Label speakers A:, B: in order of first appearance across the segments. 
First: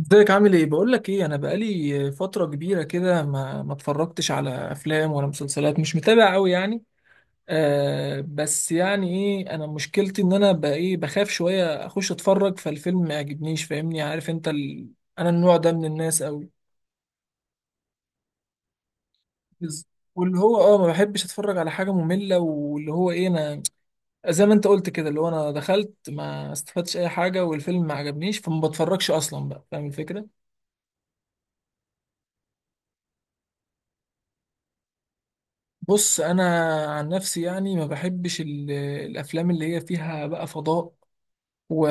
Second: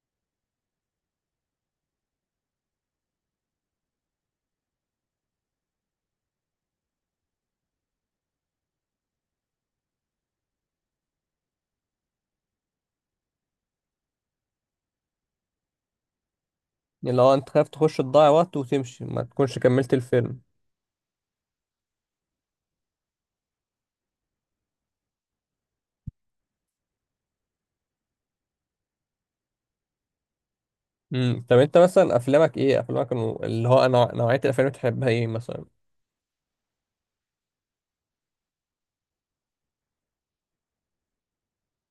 A: ازيك؟ عامل ايه؟ بقول لك ايه، انا بقالي فتره كبيره كده ما اتفرجتش على افلام ولا مسلسلات، مش متابع قوي يعني. آه، بس يعني ايه، انا مشكلتي ان انا بقى ايه، بخاف شويه اخش اتفرج فالفيلم ما يعجبنيش، فاهمني؟ عارف انت انا النوع ده من الناس قوي.
B: اللي هو انت خايف تخش تضيع وقت وتمشي ما تكونش
A: بز-
B: كملت
A: واللي
B: الفيلم.
A: هو ما بحبش اتفرج على حاجه ممله، واللي هو ايه، انا زي ما انت قلت كده، اللي هو انا دخلت ما استفدتش اي حاجه والفيلم ما عجبنيش، فما بتفرجش اصلا، بقى فاهم الفكره؟
B: طب انت مثلا افلامك ايه، افلامك نوعية الافلام اللي بتحبها ايه مثلا؟
A: بص انا عن نفسي يعني ما بحبش الافلام اللي هي فيها بقى فضاء و...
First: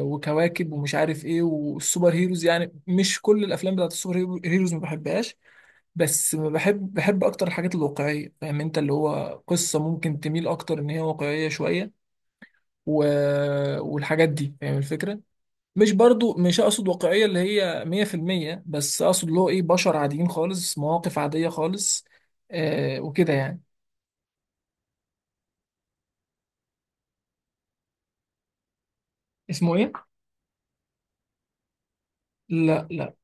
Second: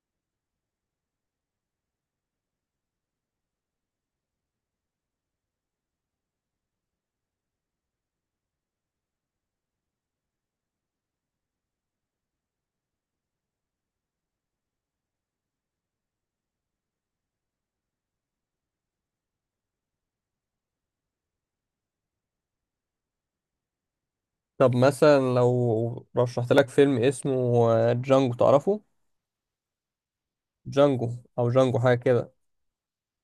A: وكواكب ومش عارف ايه، والسوبر هيروز، يعني مش كل الافلام بتاعت السوبر هيروز ما بحبهاش، بس ما بحب، بحب اكتر الحاجات الواقعيه، فاهم انت؟ اللي هو قصه ممكن تميل اكتر ان هي واقعيه شويه و... والحاجات دي، فاهم الفكره؟ مش برضو، مش اقصد واقعيه اللي هي 100%، بس اقصد اللي هو ايه، بشر عاديين خالص، مواقف عاديه خالص، آه، وكده يعني.
B: طب مثلا لو رشحت لك فيلم اسمه جانجو، تعرفه؟
A: اسمه ايه؟
B: جانجو او جانجو حاجة كده.
A: لا لا.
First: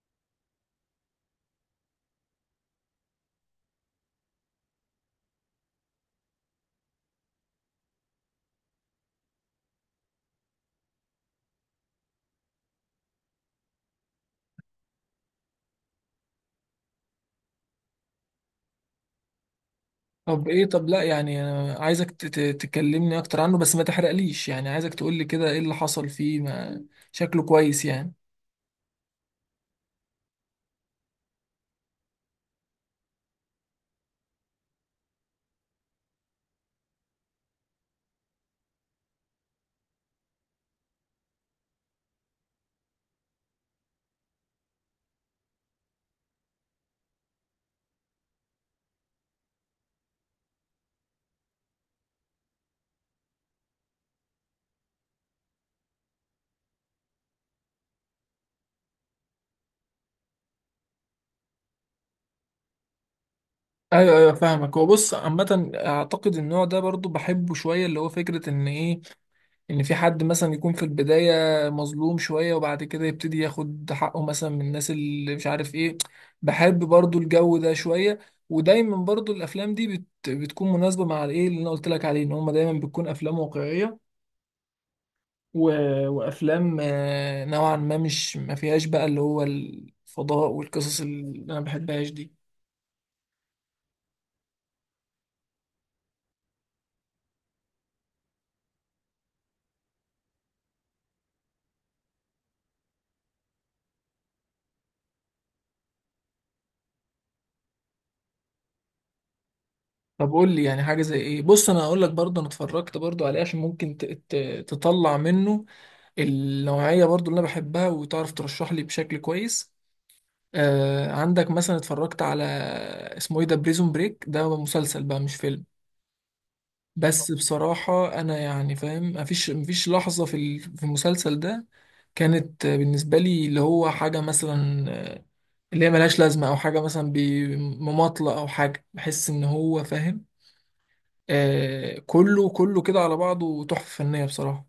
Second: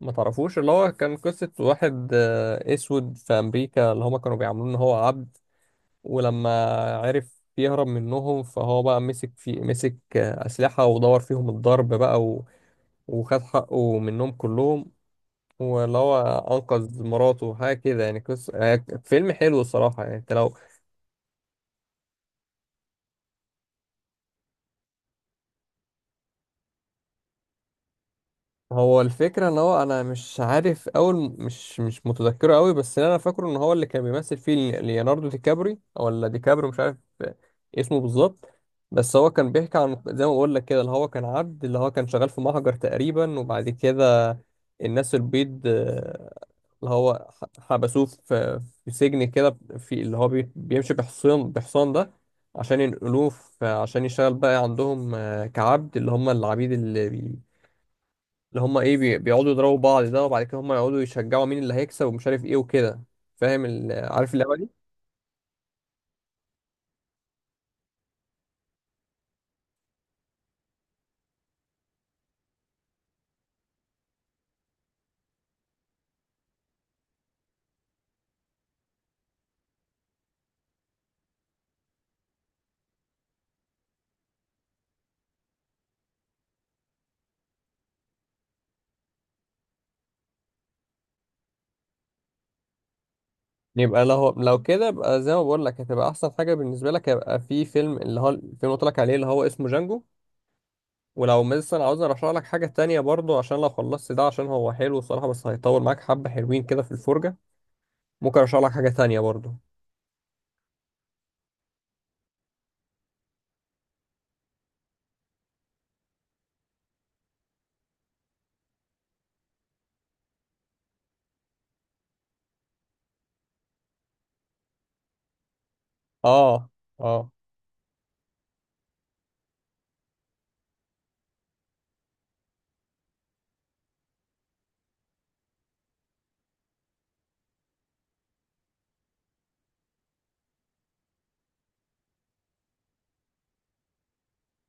B: ما تعرفوش؟ اللي هو كان قصة واحد اسود في امريكا، اللي هما كانوا بيعاملوه ان هو عبد. ولما عرف يهرب منهم فهو بقى مسك اسلحة ودور فيهم الضرب بقى وخد حقه منهم كلهم. واللي هو انقذ مراته حاجه كده، يعني قصه، يعني فيلم حلو الصراحه، يعني انت
A: طب
B: لو...
A: ايه؟ طب لا يعني، أنا عايزك تكلمني اكتر عنه بس ما تحرقليش، يعني عايزك تقولي كده ايه اللي حصل فيه، ما شكله كويس يعني.
B: هو الفكرة ان هو انا مش عارف اول، مش متذكره قوي، بس اللي انا فاكره ان هو اللي كان بيمثل فيه ليوناردو دي كابري ولا دي كابري، مش عارف اسمه بالظبط. بس هو كان بيحكي عن، زي ما بقول لك كده، اللي هو كان عبد، اللي هو كان شغال في محجر تقريبا. وبعد كده الناس البيض اللي هو حبسوه في سجن كده، في اللي هو بيمشي بحصان، بحصان ده عشان ينقلوه عشان يشتغل بقى عندهم كعبد، اللي هم العبيد اللي هم ايه بيقعدوا يضربوا بعض ده، وبعد كده هم يقعدوا يشجعوا مين اللي هيكسب ومش عارف ايه وكده. فاهم
A: ايوه ايوه،
B: عارف اللعبه دي؟
A: فاهمك. هو بص عامة اعتقد النوع ده برضو بحبه شوية، اللي هو فكرة ان ايه، ان في حد مثلا يكون في البداية مظلوم شوية وبعد كده يبتدي ياخد حقه مثلا من الناس، اللي مش عارف ايه. بحب برضو الجو ده شوية، ودايما برضو الافلام دي بت بتكون مناسبة مع الايه اللي انا قلت لك عليه، ان هما دايما بتكون افلام واقعية و... وافلام آه، نوعا ما مش ما فيهاش بقى اللي هو الفضاء والقصص اللي انا بحبهاش دي.
B: يبقى لو كده يبقى زي ما بقول لك هتبقى احسن حاجه بالنسبه لك، هيبقى في فيلم، اللي هو الفيلم اللي قلت لك عليه، اللي هو اسمه جانجو. ولو مثلا عاوز ارشح لك حاجه تانية برضو، عشان لو خلصت ده، عشان هو حلو الصراحه، بس هيطول معاك حبه، حلوين كده في الفرجه، ممكن ارشح لك حاجه تانية برضو.
A: طب قول لي يعني حاجه زي ايه، بص انا هقول لك برضه، انا اتفرجت برضه عليه عشان ممكن تطلع منه النوعيه برضه اللي انا بحبها، وتعرف ترشح لي بشكل كويس. آه، عندك مثلا اتفرجت على اسمه ايه ده، بريزون بريك؟ ده مسلسل بقى مش فيلم،
B: اه، اه.
A: بس بصراحة أنا يعني فاهم، مفيش لحظة في في المسلسل ده كانت بالنسبة لي اللي هو حاجة مثلا آه، اللي هي ملهاش لازمة، أو حاجة مثلا بمماطلة، أو حاجة بحس إن هو فاهم. آه، كله كله كده على بعضه تحفة فنية بصراحة.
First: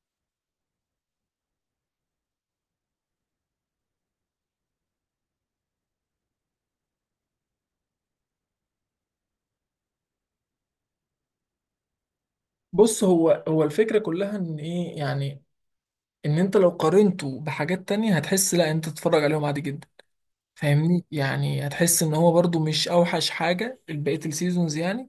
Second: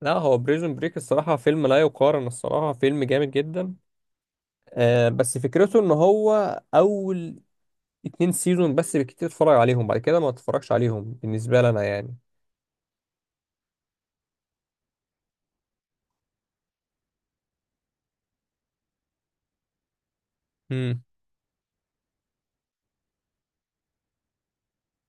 B: لا، هو بريزون بريك الصراحه فيلم لا يقارن، الصراحه فيلم جامد جدا. آه، بس فكرته ان هو اول 2 سيزون بس بالكتير اتفرج عليهم، بعد كده ما اتفرجش عليهم بالنسبة لي انا يعني.
A: بص هو هو الفكرة كلها إن إيه يعني، إن أنت لو قارنته بحاجات تانية هتحس لأ، أنت تتفرج عليهم عادي جدا،
B: امم
A: فاهمني؟ يعني هتحس إن هو برضو مش أوحش حاجة بقية السيزونز يعني.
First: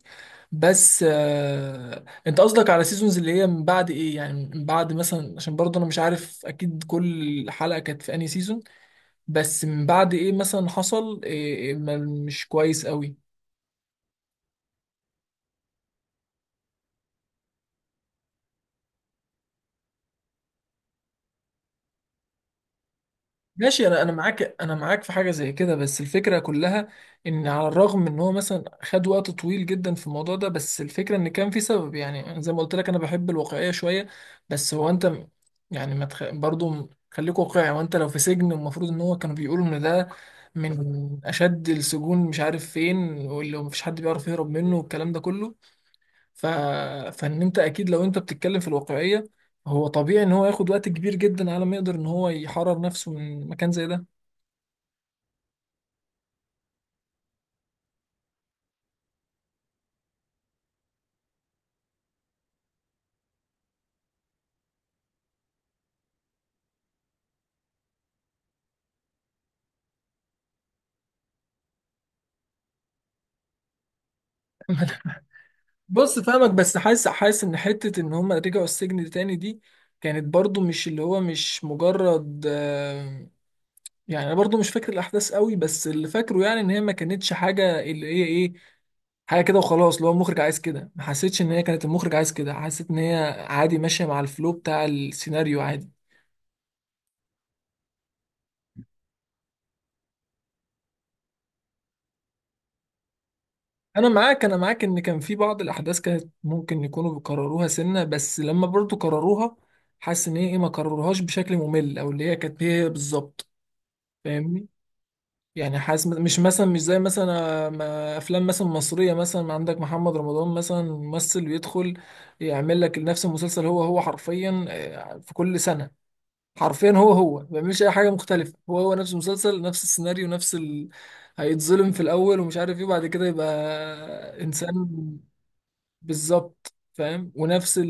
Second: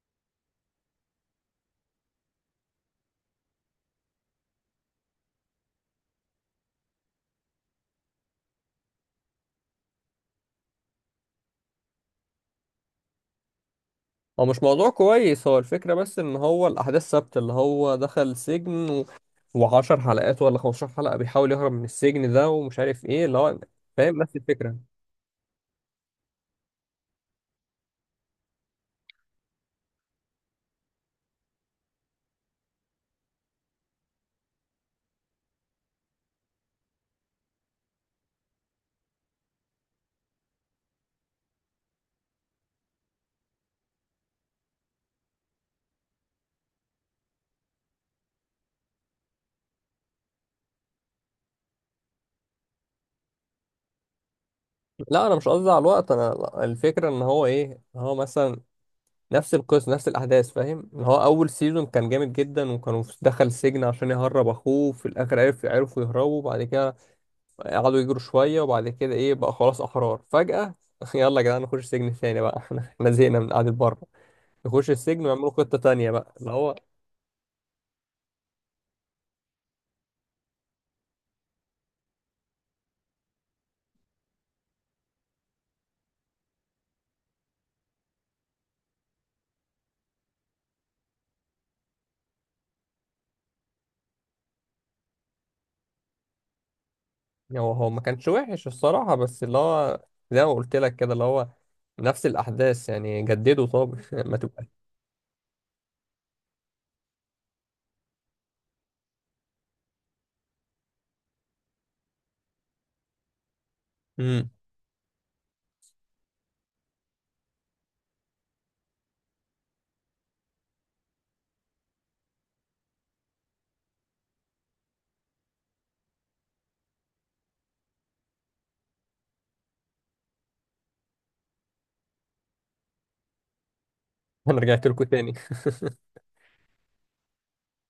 A: بس آه، انت قصدك على سيزونز اللي هي من بعد ايه يعني، من بعد مثلا، عشان برضه انا مش عارف اكيد كل حلقة كانت في انهي سيزون، بس من بعد ايه مثلا حصل إيه؟ إيه مش كويس قوي؟
B: هو مش موضوع كويس، هو الفكرة بس ان هو الاحداث ثابتة، اللي هو دخل سجن وعشر حلقات ولا 15 حلقة بيحاول يهرب من السجن ده، ومش عارف ايه اللي هو...
A: ماشي، انا انا
B: فاهم نفس
A: معاك، انا
B: الفكرة.
A: معاك في حاجه زي كده، بس الفكره كلها ان على الرغم من ان هو مثلا خد وقت طويل جدا في الموضوع ده، بس الفكره ان كان في سبب، يعني أنا زي ما قلت لك انا بحب الواقعيه شويه، بس هو انت يعني ما تخ... برضو خليك واقعي، وانت لو في سجن المفروض ان هو كانوا بيقولوا ان ده من اشد السجون مش عارف فين، واللي مفيش حد بيعرف يهرب منه والكلام ده كله، ف... فان انت اكيد لو انت بتتكلم في الواقعيه، هو طبيعي ان هو ياخد وقت كبير جدا على ما يقدر ان هو يحرر نفسه من مكان زي ده.
B: لا، انا مش قصدي على الوقت انا، لا، الفكرة ان هو ايه، إن هو مثلا نفس القصة نفس الاحداث. فاهم ان هو اول سيزون كان جامد جدا، وكانوا دخل السجن عشان يهرب اخوه، في الاخر عرفوا يهربوا. بعد كده قعدوا يجروا شوية، وبعد كده ايه بقى، خلاص أحرار فجأة. يلا يا جدعان نخش سجن تاني بقى. احنا زهقنا من قعدة بره، يخش السجن ويعملوا خطة تانية
A: بص
B: بقى
A: فاهمك،
B: اللي هو...
A: بس حاسس حاسس ان حته ان هم رجعوا السجن تاني دي كانت برضو مش اللي هو، مش مجرد آه، يعني انا برضو مش فاكر الاحداث قوي، بس اللي فاكره يعني ان هي ما كانتش حاجه اللي هي ايه، حاجه كده وخلاص اللي هو المخرج عايز كده، ما حسيتش ان هي كانت المخرج عايز كده، حسيت ان هي عادي ماشيه مع الفلو بتاع السيناريو عادي.
B: هو ما كانش وحش الصراحة، بس اللي هو زي ما قلت لك كده، اللي هو نفس الأحداث يعني، جددوا طب.
A: انا
B: ما
A: معاك، انا
B: تبقى...
A: معاك ان كان في بعض الاحداث كانت ممكن يكونوا بيكرروها سنه، بس لما برضو كرروها حاسس ان هي ايه، ما كرروهاش بشكل ممل، او اللي هي كانت هي بالظبط،
B: امم
A: فاهمني؟ يعني حاسس مش مثلا، مش زي مثلا آه، افلام مثلا مصريه، مثلا عندك محمد رمضان مثلا، ممثل بيدخل يعمل لك نفس المسلسل هو هو حرفيا آه، في كل سنه، حرفيا هو هو ما بيعملش اي حاجه مختلفه، هو هو نفس المسلسل، نفس السيناريو، نفس هيتظلم في الاول ومش عارف ايه، بعد كده يبقى
B: أنا رجعت لكم
A: انسان.
B: تاني.
A: بالظبط، فاهم. ونفس ال...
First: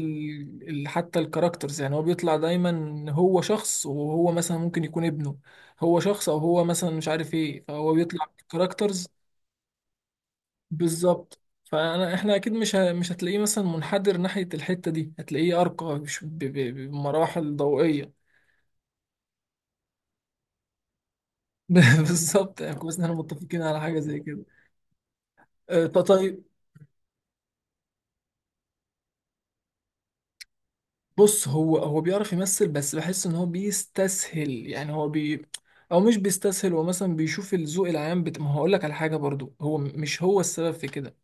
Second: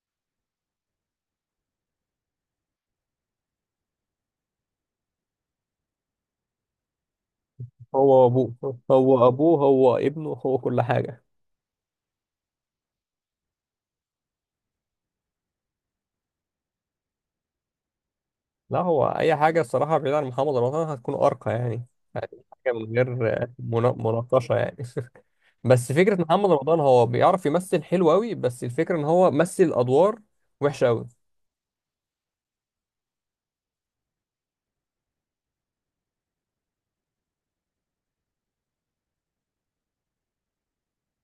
A: ال... حتى الكاركترز، يعني هو بيطلع دايما هو شخص، وهو مثلا ممكن يكون ابنه، هو شخص، او هو مثلا مش عارف ايه، فهو
B: هو
A: بيطلع
B: أبوه.
A: كاركترز.
B: هو ابنه، هو كل حاجة.
A: بالظبط، فانا احنا اكيد مش هتلاقيه مثلا منحدر ناحية الحتة دي، هتلاقيه ارقى بمراحل ضوئية.
B: لا، هو اي حاجه الصراحه بعيد عن محمد رمضان هتكون ارقى يعني. يعني
A: بالظبط،
B: حاجه
A: يعني كويس
B: من
A: ان احنا
B: غير
A: متفقين على حاجة زي كده.
B: مناقشه يعني.
A: أه،
B: بس فكره
A: طيب.
B: محمد رمضان هو بيعرف يمثل حلو قوي، بس الفكره ان هو مثل ادوار وحشه قوي.
A: بص هو هو بيعرف يمثل، بس بحس ان هو بيستسهل يعني، هو او مش بيستسهل، هو مثلا بيشوف الذوق العام ما هقول لك على حاجه برضو، هو مش هو السبب في كده،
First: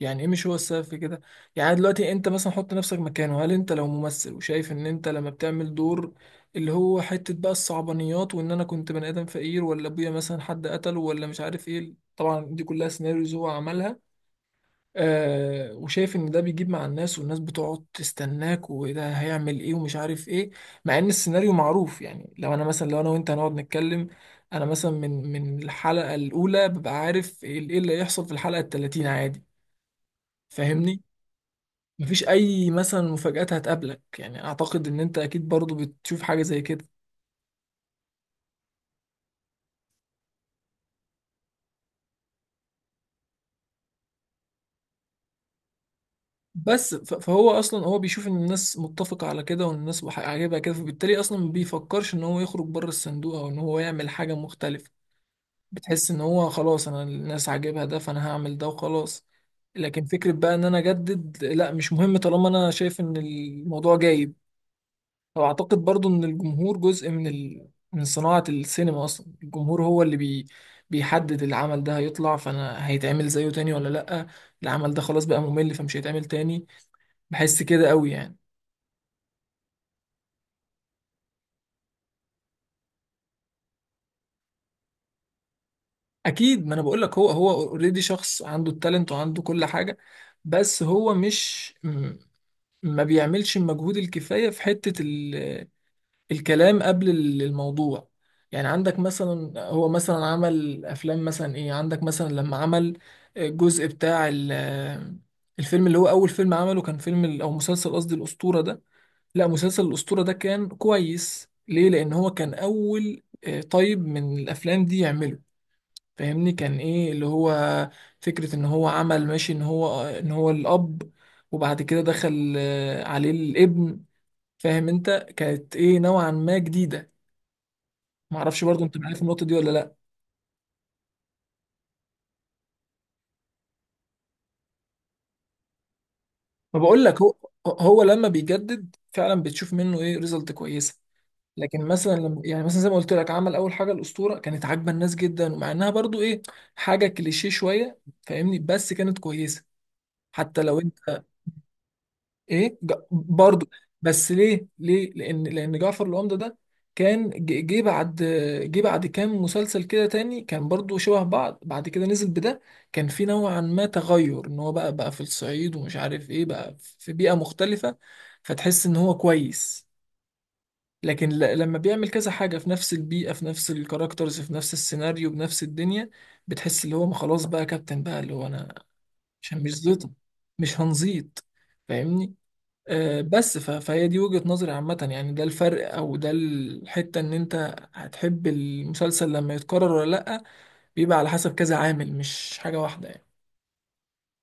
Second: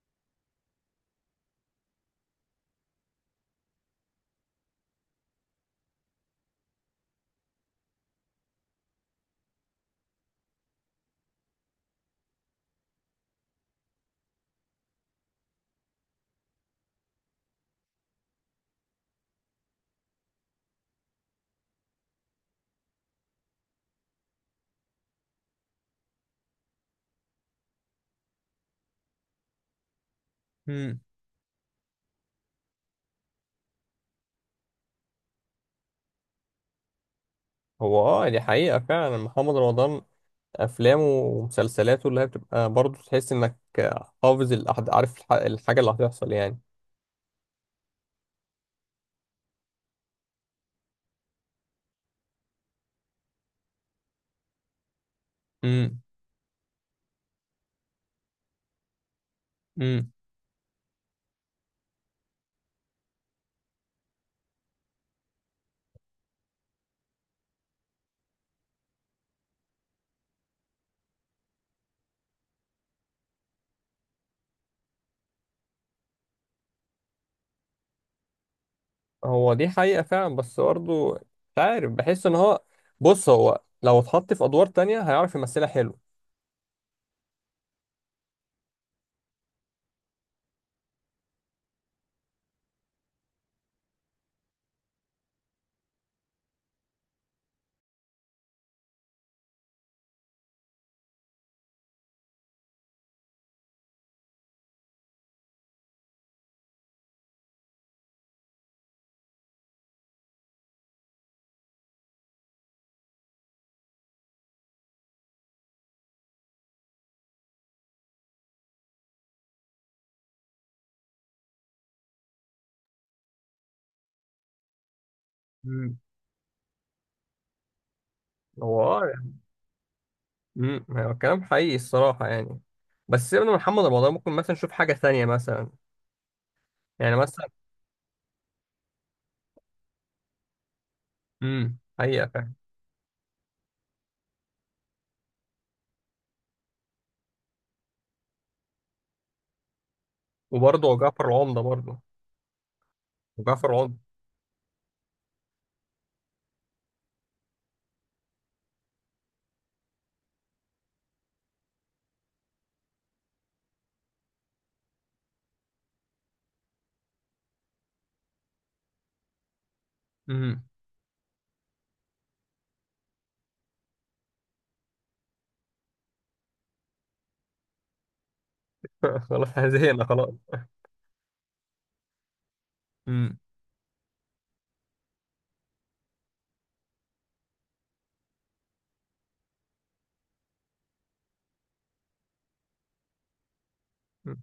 A: يعني ايه مش هو السبب في كده؟ يعني دلوقتي انت مثلا حط نفسك مكانه، هل انت لو ممثل وشايف ان انت لما بتعمل دور اللي هو حته بقى الصعبانيات، وان انا كنت بني ادم فقير، ولا ابويا مثلا حد قتله، ولا مش عارف ايه، طبعا دي كلها سيناريوز هو عملها، آه، وشايف ان ده بيجيب مع الناس، والناس بتقعد تستناك، وده هيعمل ايه، ومش عارف ايه، مع ان السيناريو معروف، يعني لو انا مثلا، لو انا وانت هنقعد نتكلم، انا مثلا من الحلقة الاولى ببقى عارف ايه، إيه اللي هيحصل في الحلقة التلاتين عادي،
B: امم
A: فاهمني؟ مفيش اي مثلا مفاجآت هتقابلك، يعني اعتقد ان انت اكيد برضو بتشوف حاجة زي كده.
B: هو اه، دي حقيقه فعلا. محمد رمضان افلامه ومسلسلاته اللي هي بتبقى برضه تحس انك حافظ عارف الحاجه اللي هتحصل يعني.
A: بس فهو اصلا هو بيشوف ان الناس متفقة على كده، وان الناس عاجبها كده، فبالتالي اصلا ما بيفكرش ان هو يخرج بره الصندوق، او ان هو يعمل حاجة مختلفة.
B: امم
A: بتحس ان هو خلاص، انا الناس عاجبها ده، فانا هعمل ده وخلاص، لكن
B: امم
A: فكرة بقى ان انا اجدد لا، مش مهم طالما انا شايف ان الموضوع جايب. فاعتقد برضو ان الجمهور جزء من من صناعة السينما اصلا، الجمهور هو اللي بيحدد العمل ده هيطلع، فانا هيتعمل زيه تاني ولا لا، العمل ده خلاص بقى ممل فمش هيتعمل تاني، بحس كده قوي يعني.
B: هو دي حقيقه فعلا، بس برضه مش عارف، بحس ان هو... بص، هو لو اتحط في ادوار تانية هيعرف يمثلها حلو.
A: اكيد، ما انا بقول لك، هو هو اوريدي شخص عنده التالنت وعنده كل حاجة، بس هو مش، ما بيعملش المجهود الكفاية في حتة الكلام قبل الموضوع. يعني عندك مثلا، هو مثلا عمل أفلام مثلا إيه، عندك مثلا لما عمل الجزء بتاع الفيلم اللي هو أول فيلم عمله كان فيلم أو مسلسل قصدي الأسطورة ده. لا مسلسل الأسطورة ده كان كويس ليه؟ لأن هو كان أول آه، طيب من الأفلام دي يعمله، فاهمني؟ كان ايه اللي هو فكرة ان هو عمل ماشي ان هو، ان هو الاب، وبعد كده دخل آه، عليه الابن، فاهم انت؟ كانت
B: مم.
A: ايه نوعا ما جديدة. معرفش برضو
B: هو
A: انت
B: اه
A: معايا في
B: يعني.
A: النقطة دي ولا لا.
B: مم. هو كلام حقيقي الصراحة يعني. بس سيبنا من محمد رمضان، ممكن مثلا نشوف حاجة ثانية مثلا.
A: ما بقول
B: يعني
A: لك، هو
B: مثلا...
A: هو لما بيجدد فعلا بتشوف منه ايه، ريزلت كويسة، لكن مثلا
B: حقيقة
A: لما
B: فعلا.
A: يعني مثلا زي ما قلت لك عمل اول حاجة الأسطورة كانت عاجبة الناس جدا، ومع انها برضو ايه حاجة كليشيه شوية، فاهمني؟ بس كانت كويسة. حتى لو
B: وبرضه
A: انت
B: جعفر العمدة برضه،
A: ايه برضه.
B: جعفر العمدة.
A: بس ليه؟ ليه؟ لان، لان جعفر العمدة ده كان جه بعد، جه بعد كام مسلسل كده تاني كان برضه شبه بعض، بعد كده نزل بده كان في نوعا ما تغير، ان هو بقى في الصعيد، ومش عارف ايه، بقى في بيئة مختلفة، فتحس ان هو كويس.
B: امم
A: لكن لما بيعمل كذا حاجة في نفس البيئة، في نفس الكاركترز، في نفس السيناريو، بنفس الدنيا، بتحس اللي هو ما خلاص بقى كابتن بقى، اللي هو انا
B: خلاص
A: مش،
B: احنا
A: مش
B: زهقنا
A: زيطة،
B: خلاص.
A: مش هنزيط، فاهمني؟ آه،
B: امم
A: بس فهي دي وجهة نظري عامة يعني، ده الفرق، او ده الحتة ان انت هتحب المسلسل لما يتكرر ولا لأ، بيبقى على حسب كذا عامل، مش حاجة واحدة يعني.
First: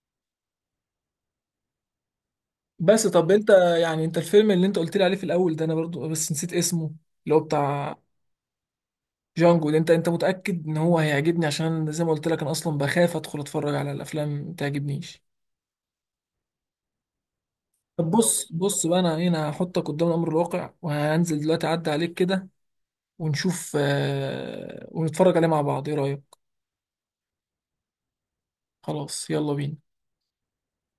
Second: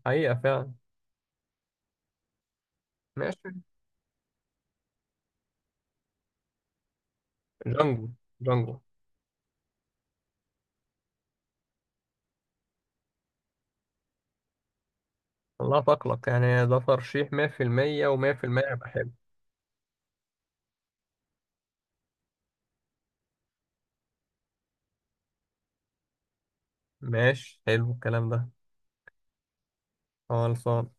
B: حقيقة فعلا.
A: بس طب
B: ماشي.
A: انت، يعني انت الفيلم اللي انت قلت لي عليه في الاول ده، انا برضو بس نسيت اسمه، اللي هو بتاع
B: جانجو. جانجو.
A: جانجو ده، انت انت متأكد ان هو هيعجبني؟ عشان زي ما قلت لك انا اصلا بخاف ادخل اتفرج على الافلام ما تعجبنيش.
B: الله تقلق يعني، ده ترشيح 100%
A: طب بص،
B: و100%
A: بص
B: هبقى
A: بقى،
B: حلو.
A: انا هنا هحطك قدام الامر الواقع، وهنزل دلوقتي اعدي عليك كده ونشوف آه، ونتفرج عليه مع بعض، ايه رأيك؟
B: ماشي، حلو الكلام ده.
A: خلاص، يلا بينا.
B: خلصان.